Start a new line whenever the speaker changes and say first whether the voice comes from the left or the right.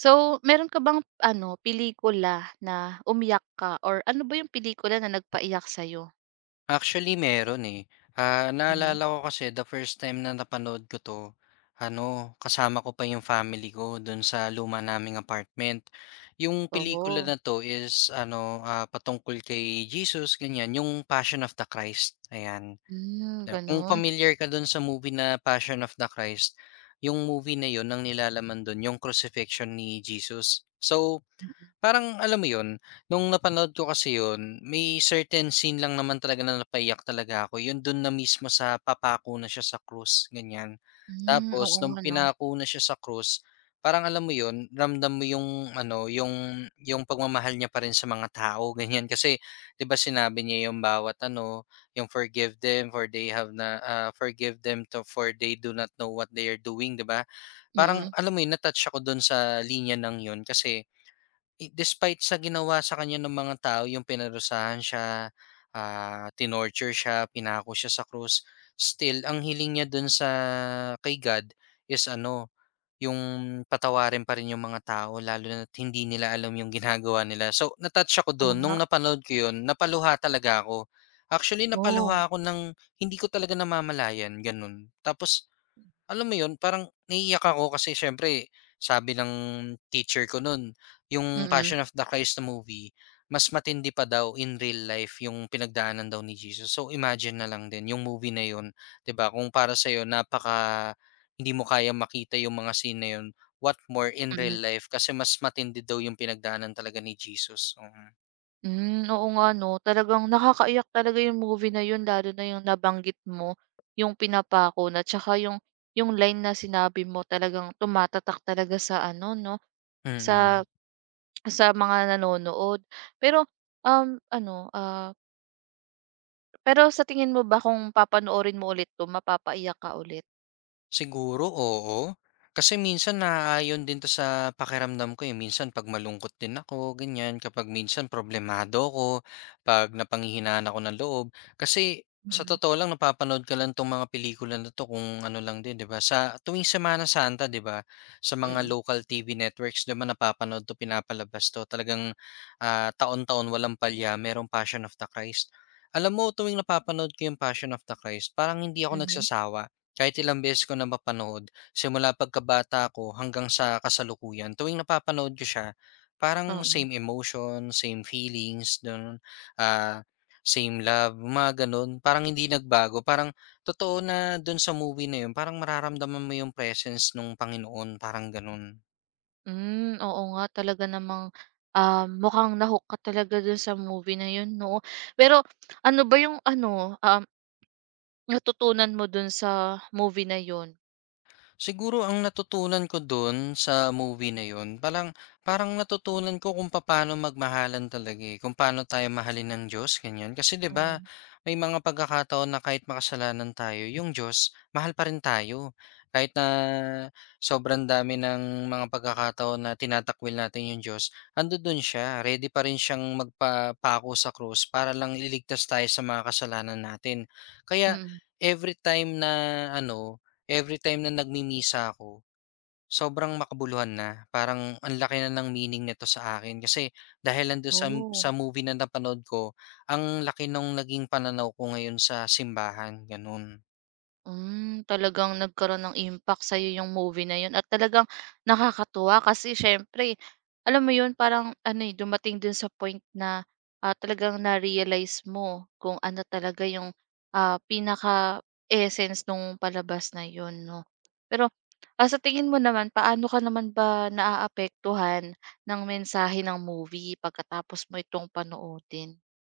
right: So, meron ka bang ano, pelikula na umiyak ka or ano ba yung pelikula na nagpaiyak sa'yo?
left: Actually meron, eh. Ah,
right: Mhm.
left: naalala ko kasi the first time na napanood ko 'to, ano, kasama ko pa yung family ko dun sa luma naming apartment. Yung pelikula
right: Oo.
left: na 'to is ano, patungkol kay Jesus, ganyan, yung Passion of the Christ, ayan.
right: Hmm,
left: Yeah, kung
right: ganun.
left: familiar ka dun sa movie na Passion of the Christ, yung movie na yun ang nilalaman dun yung crucifixion ni Jesus. So,
right: Mm.
left: parang alam mo 'yun, nung napanood ko kasi 'yun, may certain scene lang naman talaga na napaiyak talaga ako, 'yun dun na mismo sa papako na siya sa krus, ganyan.
right: Hmm,
left: Tapos
right: oo
left: nung
right: nga 'no.
left: pinako na siya sa krus, parang alam mo 'yun, ramdam mo yung ano, yung pagmamahal niya pa rin sa mga tao, ganyan, kasi 'di ba sinabi niya yung bawat ano, yung "Forgive them for they have na forgive them to for they do not know what they are doing," 'di ba? Parang
right: Mm,
left: alam mo 'yun, na-touch ako dun sa linya ng 'yun kasi I despite sa ginawa sa kanya ng mga tao, yung pinarusahan siya, ah, tinorture siya, pinako siya sa krus, still ang hiling niya dun sa kay God is ano, yung patawarin pa rin yung mga tao lalo na hindi nila alam yung ginagawa nila. So, na-touch ako dun nung
right: tama.
left: napanood ko yun, napaluha talaga ako. Actually,
right: Oo,
left: napaluha ako ng hindi ko talaga namamalayan, ganun. Tapos alam mo 'yun, parang naiiyak ako kasi siyempre sabi ng teacher ko nun, yung
right: mm,
left: Passion of the Christ na movie, mas matindi pa daw in real life yung pinagdaanan daw ni Jesus. So, imagine na lang din yung movie na 'yun, 'di ba? Kung para sa'yo napaka hindi mo kaya makita yung mga scene na 'yun, what more in real
right: mm.
left: life kasi mas matindi daw yung pinagdaanan talaga ni Jesus, oo. Mm.
right: Hmm, oo nga 'no, talagang nakakaiyak talaga yung movie na yun lalo na yung nabanggit mo, yung pinapako na tsaka yung line na sinabi mo, talagang tumatatak talaga sa ano 'no,
left: Mm,
right: sa
left: mm.
right: sa mga nanonood. Pero, um, ano, ah Pero sa tingin mo ba kung papanoorin mo ulit 'to, mapapaiyak ka ulit?
left: Siguro, oo. Kasi minsan naaayon din 'to sa pakiramdam ko, eh. Minsan 'pag malungkot din ako, ganyan. Kapag minsan problemado ako, 'pag napanghihinaan ako ng loob. Kasi sa
right: Mm.
left: totoo lang napapanood ko lang 'tong mga pelikula na 'to kung ano lang din, 'di ba, sa tuwing Semana Santa, 'di ba, sa mga
right: Mm,
left: local TV networks, 'di ba, napapanood 'to, pinapalabas 'to. Talagang, ah, taon-taon walang palya, merong Passion of the Christ. Alam mo tuwing napapanood ko yung Passion of the Christ, parang hindi ako
right: mhm,
left: nagsasawa. Kahit ilang beses ko na mapanood, simula pagkabata ko hanggang sa kasalukuyan, tuwing napapanood ko siya, parang
right: oo.
left: same emotion, same feelings, ganun, ah, same love, mga ganun. Parang hindi nagbago. Parang totoo na dun sa movie na yun, parang mararamdaman mo yung presence nung Panginoon, parang ganun.
right: Hmm, oo nga talaga namang, mukhang na-hook ka talaga dun sa movie na yun 'no. Pero ano ba yung ano, um, natutunan mo dun sa movie na yun?
left: Siguro ang natutunan ko dun sa movie na yun, parang parang natutunan ko kung paano magmahalan talaga, eh, kung paano tayo mahalin ng Diyos, ganyan. Kasi 'di ba,
right: Mm,
left: may mga pagkakataon na kahit makasalanan tayo, yung Diyos mahal pa rin tayo. Kahit na sobrang dami ng mga pagkakataon na tinatakwil natin yung Diyos, ando dun siya, ready pa rin siyang magpapako sa krus para lang iligtas tayo sa mga kasalanan natin. Kaya
right: mm.
left: every time na ano, every time na nagmimisa ako, sobrang makabuluhan na. Parang ang laki na ng meaning nito sa akin kasi dahil nando'n sa
right: Oh.
left: sa movie na napanood ko, ang laki nung naging pananaw ko ngayon sa simbahan, gano'n.
right: Hmm, talagang nagkaroon ng impact sa'yo yung movie na yun at talagang nakakatuwa kasi siyempre, alam mo yun, parang ano, eh, dumating dun sa point na, talagang na-realize mo kung ano talaga yung, pinaka-essence nung palabas na yun 'no. Pero, sa tingin mo naman paano ka naman ba naaapektuhan ng mensahe ng movie pagkatapos mo itong panoorin?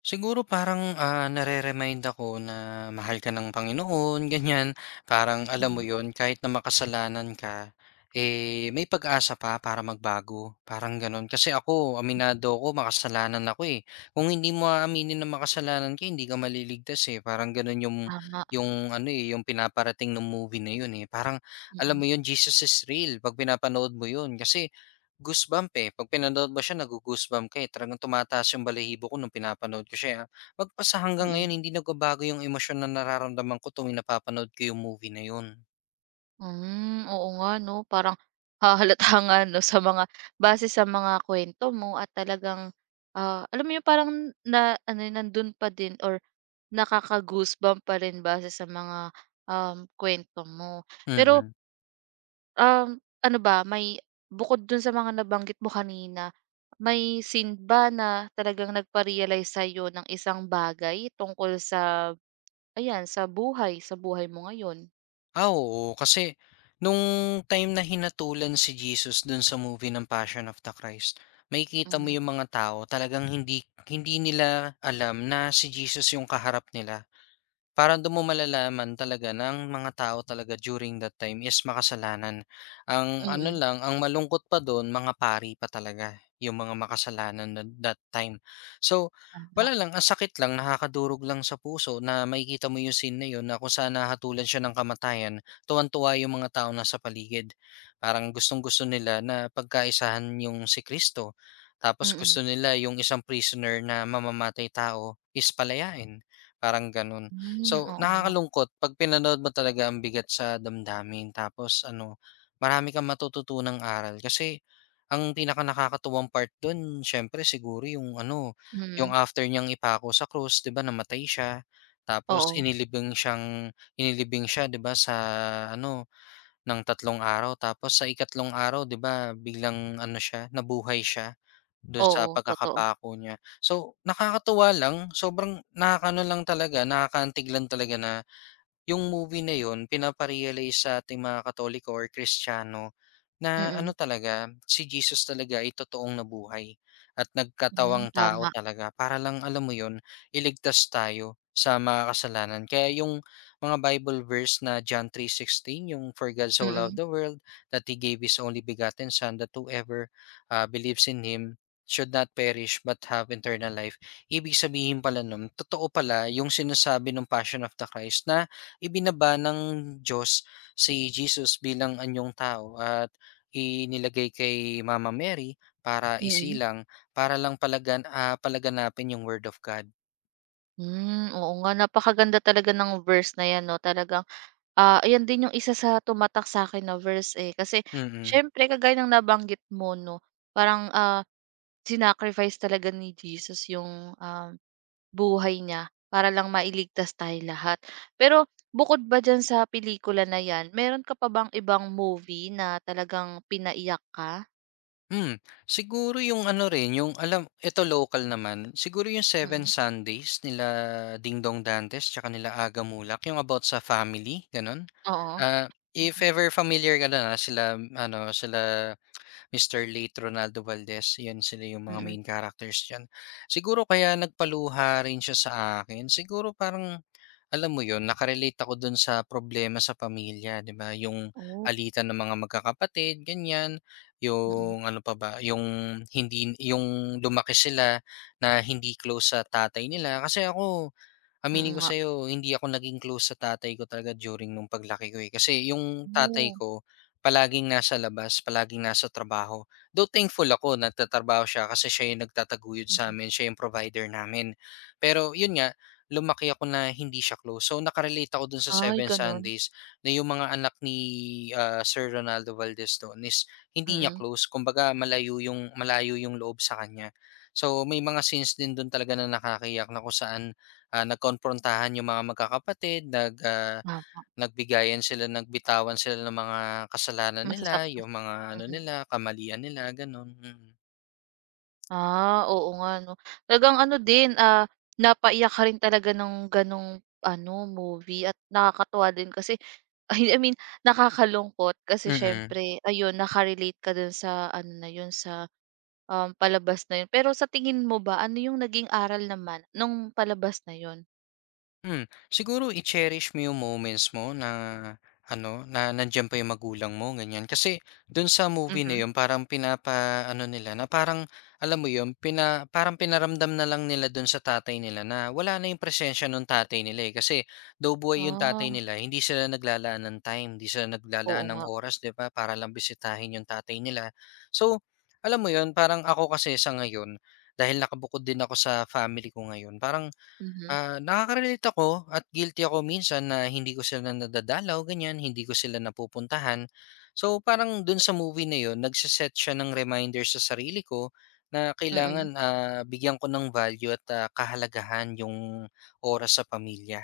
left: Siguro parang, nare-remind ako na mahal ka ng Panginoon, ganyan. Parang alam
right: Hmm.
left: mo yon, kahit na makasalanan ka, eh, may pag-asa pa para magbago, parang gano'n. Kasi ako, aminado ako makasalanan ako, eh. Kung hindi mo aaminin na makasalanan ka, hindi ka maliligtas, eh. Parang gano'n yung
right: Tama,
left: ano, eh, yung pinaparating ng movie na 'yun, eh. Parang alam mo
right: mm,
left: 'yun, Jesus is real 'pag pinapanood mo 'yun kasi goosebump, eh, 'pag pinanood mo siya nago-goosebump ka, eh, talagang tumataas yung balahibo ko nung pinapanood ko siya, ah. Hanggang
right: mm.
left: ngayon hindi nagbabago yung emosyon na nararamdaman ko tuwing napapanood ko yung movie na yun.
right: Hmm, oo nga 'no, parang hahalata nga 'no sa mga base sa mga kwento mo at talagang, alam mo 'yun, parang na ano, eh, nandun pa din or nakaka-goosebump pa rin base sa mga, kwento mo. Pero,
left: Mm.
right: um, ano ba, may bukod dun sa mga nabanggit mo kanina, may scene ba na talagang nagpa-realize sa'yo ng isang bagay tungkol sa ayan, sa buhay mo ngayon?
left: Ah, oo, kasi nung time na hinatulan si Jesus dun sa movie ng Passion of the Christ, makikita mo
right: Hmm,
left: yung mga tao talagang hindi hindi nila alam na si Jesus yung kaharap nila. Parang dun mo malalaman talaga ng mga tao talaga during that time is makasalanan. Ang
right: mm,
left: ano
right: mm,
left: lang, ang malungkot pa dun mga pari pa talaga yung mga makasalanan na that time. So,
right: tama,
left: wala lang, ang sakit lang, nakakadurog lang sa puso na makikita mo yung scene na yun na kung saan nahatulan siya ng kamatayan, tuwang-tuwa yung mga tao na sa paligid. Parang gustong-gusto nila na pagkaisahan yung si Kristo. Tapos
right: mm. Mm.
left: gusto nila yung isang prisoner na mamamatay tao is palayain. Parang ganun.
right: Hmm,
left: So,
right: oo nga.
left: nakakalungkot 'pag pinanood mo talaga ang bigat sa damdamin tapos ano, marami kang matututunang aral kasi ang pinakanakakatuwang part dun siyempre siguro yung ano, yung
right: Mm.
left: after niyang ipako sa krus 'di ba namatay siya, tapos
right: Oo.
left: inilibing siya 'di ba sa ano, ng 3 araw tapos sa ikatlong araw 'di ba biglang ano siya, nabuhay siya. Dun sa
right: Oo, totoo.
left: pagkakapako niya. So, nakakatuwa lang sobrang nakakaano lang talaga, nakakaantig lang talaga na yung movie na yun pinapa sa'ting mga Katoliko or Kristiyano na
right: Mm.
left: ano talaga, si Jesus talaga ay totoong nabuhay at
right: Hmm,
left: nagkatawang tao
right: tama.
left: talaga para lang alam mo yun, iligtas tayo sa mga kasalanan. Kaya yung mga Bible verse na John 3:16 yung, "For God so loved
right: Mm,
left: the world that He gave His only begotten Son that whoever, ah, believes in Him should not perish but have eternal life." Ibig sabihin pala nun totoo pala yung sinasabi ng Passion of the Christ na ibinaba ng Diyos si Jesus bilang anyong tao at inilagay kay Mama Mary para
right: mm.
left: isilang, para lang palaganapin yung Word of God.
right: Hmm, oo nga, napakaganda talaga ng verse na 'yan 'no, talagang. Ayan din yung isa sa tumatak sa'kin na verse, eh, kasi
left: Mm.
right: siyempre kagaya ng nabanggit mo 'no, parang, sinacrifice talaga ni Jesus yung, buhay niya para lang mailigtas tayo lahat. Pero bukod ba diyan sa pelikula na 'yan, meron ka pa bang ibang movie na talagang pinaiyak ka?
left: Siguro yung ano rin, yung alam ito local naman, siguro yung Seven
right: Mm,
left: Sundays nila Ding Dong Dantes tsaka nila Aga Mulak, yung about sa family, gano'n.
right: oo.
left: Ah, if
right: Mm,
left: ever familiar ka na sila ano, sila Mr. Late Ronaldo Valdez, yun sila yung mga
right: mm.
left: main characters diyan. Siguro kaya nagpaluha rin siya sa akin, siguro parang alam mo yun, nakarelate ako dun sa problema sa pamilya, 'di ba? Yung
right: Oh.
left: alitan ng mga magkakapatid, ganyan.
right: Mm, mm,
left: Yung ano pa ba, yung hindi yung lumaki sila na hindi close sa tatay nila. Kasi ako,
right: mm
left: aminin ko
right: nga.
left: sa'yo hindi ako naging close sa tatay ko talaga during nung paglaki ko, eh. Kasi yung tatay
right: Oh,
left: ko palaging nasa labas, palaging nasa trabaho. Though thankful ako nagtatrabaho siya kasi siya yung nagtataguyod
right: mm.
left: sa
right: Mm.
left: amin, siya yung provider namin. Pero yun nga, lumaki ako na hindi siya close. So, naka-relate ako dun sa
right: Ay
left: Seven
right: gano'n?
left: Sundays na yung mga anak ni, ah, Sir Ronaldo Valdez dun is
right: Mm,
left: hindi niya
right: mm.
left: close. Kumbaga malayo yung loob sa kanya. So, may mga scenes din dun talaga na nakakaiyak na kung saan ah, nagkomprontahan yung mga magkakapatid,
right: Tama.
left: nagbigayan sila, nagbitawan sila ng mga kasalanan nila,
right: Masasaktan.
left: yung mga ano
right: Mm.
left: nila, kamalian nila, gano'n. Mm.
right: Ah, oo nga 'no. Talagang ano din, napaiyak ka rin talaga ng gano'ng ano, movie at nakakatuwa din kasi ay, I mean, nakakalungkot kasi
left: Mm.
right: siyempre ayun, naka-relate ka dun sa ano na yun, sa, palabas na yun. Pero sa tingin mo ba, ano yung naging aral naman nung palabas na yun?
left: Siguro i-cherish mo yung moments mo na ano, na nandiyan pa yung magulang mo, ganyan. Kasi do'n sa movie na
right: Mhm.
left: yun parang pinapa ano nila na parang alam mo yun, parang pinaramdam na lang nila do'n sa tatay nila na wala na yung presensya nung tatay nila, eh. Kasi though buhay yung tatay
right: Ah,
left: nila, hindi sila naglalaan ng time, hindi sila
right: oo
left: naglalaan ng
right: nga.
left: oras, 'di ba, para lang bisitahin yung tatay nila. So, alam mo yun, parang ako kasi sa ngayon, dahil nakabukod din ako sa family ko ngayon, parang
right: Mhm.
left: ah, nakaka-relate ako at guilty ako minsan na hindi ko sila nadadalaw, ganyan, hindi ko sila napupuntahan. So, parang dun sa movie na yun, nagse siya ng reminder sa sarili ko na
right: Mm-mm.
left: kailangan
right: Mm.
left: ah, bigyan ko ng value at ah, kahalagahan yung oras sa pamilya.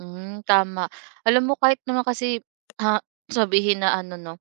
right: Hmm, tama. Alam mo kahit naman kasi, ah, sabihin na ano 'no,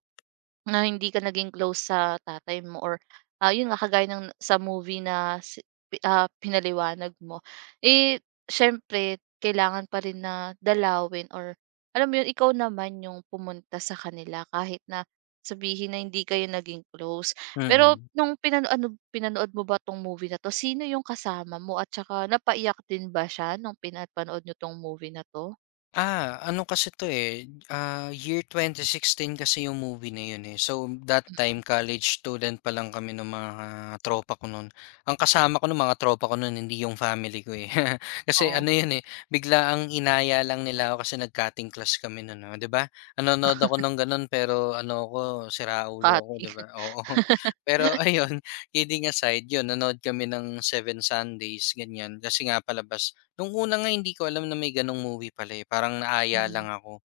right: na hindi ka naging close sa tatay mo or, yun nga kagaya ng sa movie na pinaliwanag mo. Eh, siyempre kailangan pa rin na dalawin or alam mo yun, ikaw naman yung pumunta sa kanila kahit na sabihin na hindi kayo naging close.
left: Mm.
right: Pero
left: Mm.
right: nung pinanood mo ba 'tong movie na 'to, sino yung kasama mo at tsaka napaiyak din ba siya nung pinapanood niyo 'tong movie na 'to?
left: Ah, ano kasi 'to, eh, ah, year 2016 kasi yung movie na yun, eh. So, that time
right: Mm,
left: college student pa lang kami nung mga tropa ko nun. Ang kasama ko nung mga tropa ko nun hindi yung family ko, eh. Kasi
right: oo,
left: ano yun, eh, bigla ang inaya lang nila ako kasi nag-cutting class kami nun, oh, 'di ba? Nanonood ako ng gano'n pero ano ako, siraulo ako,
right: cutting.
left: 'di ba? Oo. Pero ayun, kidding aside, yun nanood kami ng Seven Sundays, ganyan. Kasi nga palabas nung una nga hindi ko alam na may gano'ng movie pala, eh, parang naaya lang
right: Mm,
left: ako.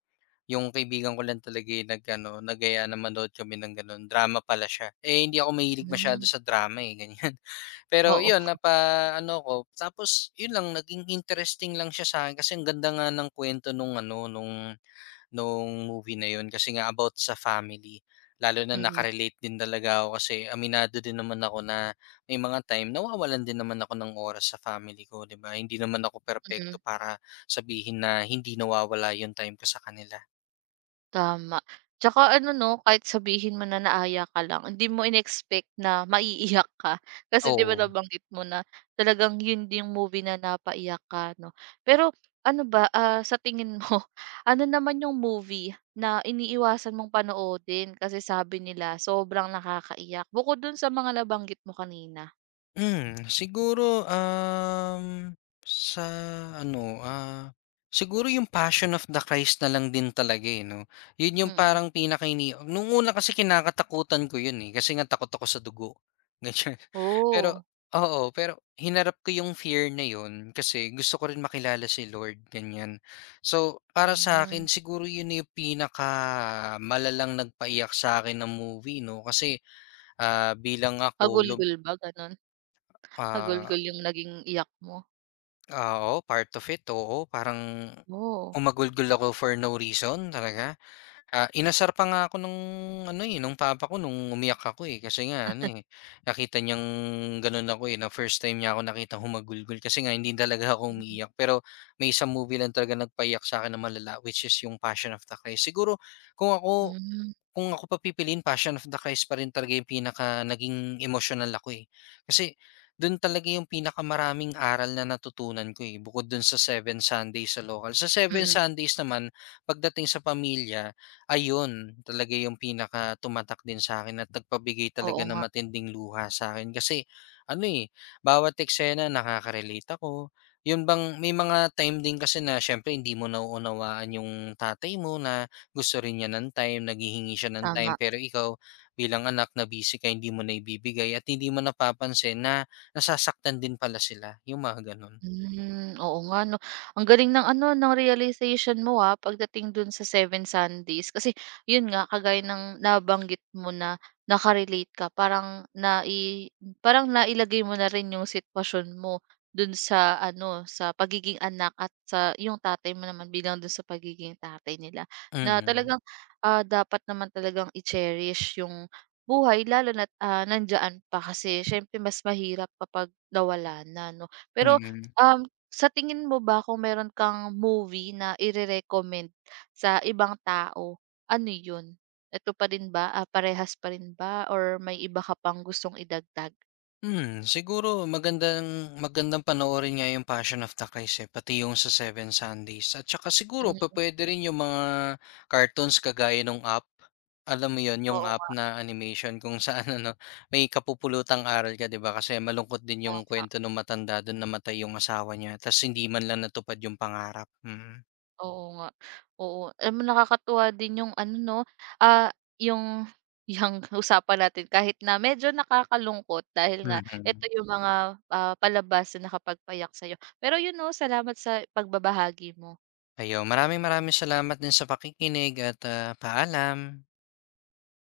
left: Yung kaibigan ko lang talaga yung nag-ano, nag-aya na manood kami ng gano'n, drama pala siya. Eh, hindi ako mahilig masyado
right: hmm,
left: sa drama, eh, ganyan. Pero
right: oo,
left: yun, napa-ano ko, tapos yun lang, naging interesting lang siya sa'kin kasi ang ganda nga ng kwento nung ano, nung movie na yun kasi nga about sa family. Lalo na
right: mm,
left: nakarelate din talaga ako kasi aminado din naman ako na may mga time nawawalan din naman ako ng oras sa family ko, 'di ba? Hindi naman ako perpekto
right: mm.
left: para sabihin na hindi nawawala yung time ko sa kanila.
right: Tama. Tsaka ano 'no, kahit sabihin mo na naaya ka lang, hindi mo inexpect na maiiyak ka. Kasi 'di ba
left: Oo.
right: nabanggit mo na talagang yun yung movie na napaiyak ka 'no. Pero ano ba, sa tingin mo, ano naman yung movie na iniiwasan mong panoodin kasi sabi nila sobrang nakakaiyak? Bukod dun sa mga nabanggit mo kanina.
left: Siguro, sa ano, ah, siguro yung Passion of the Christ na lang din talaga, eh, 'no? Yun yung
right: Mm.
left: parang pinakaini nung una kasi kinakatakutan ko yun, eh, kasi nga takot ako sa dugo, ganyan.
right: Oo.
left: Pero oo, pero hinarap ko yung fear na yun kasi gusto ko rin makilala si Lord, ganyan. So,
right: Oh,
left: para sa akin
right: mm.
left: siguro yun na yung pinakamalalang nagpaiyak sa akin na movie 'no, kasi, ah, bilang ako lub
right: Hagulgul ba ganun?
left: ah,
right: Hagulgul yung naging iyak mo?
left: ah, oo, part of it, oo. Parang
right: Oh,
left: umagulgol ako for no reason talaga. Ah, inasar pa nga ako nung ano, eh, nung papa ko nung umiyak ako, eh, kasi nga ano, eh, nakita niyang gano'n ako, eh, na first time niya ako nakitang humagulgol kasi nga hindi talaga ako
right: mm.
left: umiiyak. Pero may isang movie lang talaga nagpaiyak sa'kin ng malala which is yung Passion of the Christ. Siguro kung ako
right: Hmm,
left: kung ako papipiliin Passion of the Christ pa rin talaga yung pinaka naging emotional ako, eh. Kasi dun talaga yung pinakamaraming aral na natutunan ko, eh, bukod dun sa seven Sundays sa local sa seven
right: mm.
left: Sundays naman pagdating sa pamilya ayun, talaga yung pinaka tumatak din sa akin at nagpabigay
right: Oo
left: talaga ng
right: nga,
left: matinding luha sa akin kasi ano, eh, bawat eksena nakaka-relate ako. Yun bang may mga time din kasi na siyempre hindi mo nauunawaan yung tatay mo na gusto rin niya ng time, naghihingi siya ng time,
right: tama.
left: pero ikaw bilang anak na busy ka hindi mo na ibibigay at hindi mo napapansin na nasasaktan din pala sila, yung mga ganun.
right: Hmm, oo nga 'no. Ang galing ng ano, ng realization mo, pagdating dun sa Seven Sundays. Kasi yun nga, kagaya ng nabanggit mo na naka ka, parang nai parang nailagay mo na rin yung sitwasyon mo dun sa ano, sa pagiging anak at sa yung tatay mo naman bilang dun sa pagiging tatay nila. Na
left: Mm,
right: talagang, dapat naman talagang i-cherish yung buhay, lalo na nandiyan pa, kasi siyempre mas mahirap kapag nawala na 'no. Pero
left: mm.
right: Um, sa tingin mo ba kung meron kang movie na irerecommend sa ibang tao, ano yun? Eto pa rin ba, parehas pa rin ba or may iba ka pang gustong idagdag?
left: Siguro magandang magandang panoorin nga yung Passion of the Christ, eh, pati yung sa Seven Sundays at saka siguro
right: Mm,
left: pupuwede rin yung mga cartoons kagaya nung Up. Alam mo yun, yung
right: oo
left: app
right: nga,
left: na animation kung saan ano, may kapupulutang aral ka, 'di ba? Kasi malungkot din
right: tam
left: yung kwento nung matanda dun, namatay yung asawa niya ta's hindi man lang natupad yung pangarap, mm.
right: oo nga, oo. Alam mo nakakatuwa din yung ano 'no, ah, yung yung usapan natin kahit na medyo nakakalungkot dahil nga
left: Mm.
right: eto yung mga, palabas na nakapagpayak sa'yo. Pero yun 'no, salamat sa pagbabahagi mo.
left: Ayun, maraming maraming salamat din sa pakikinig at, ah, paalam.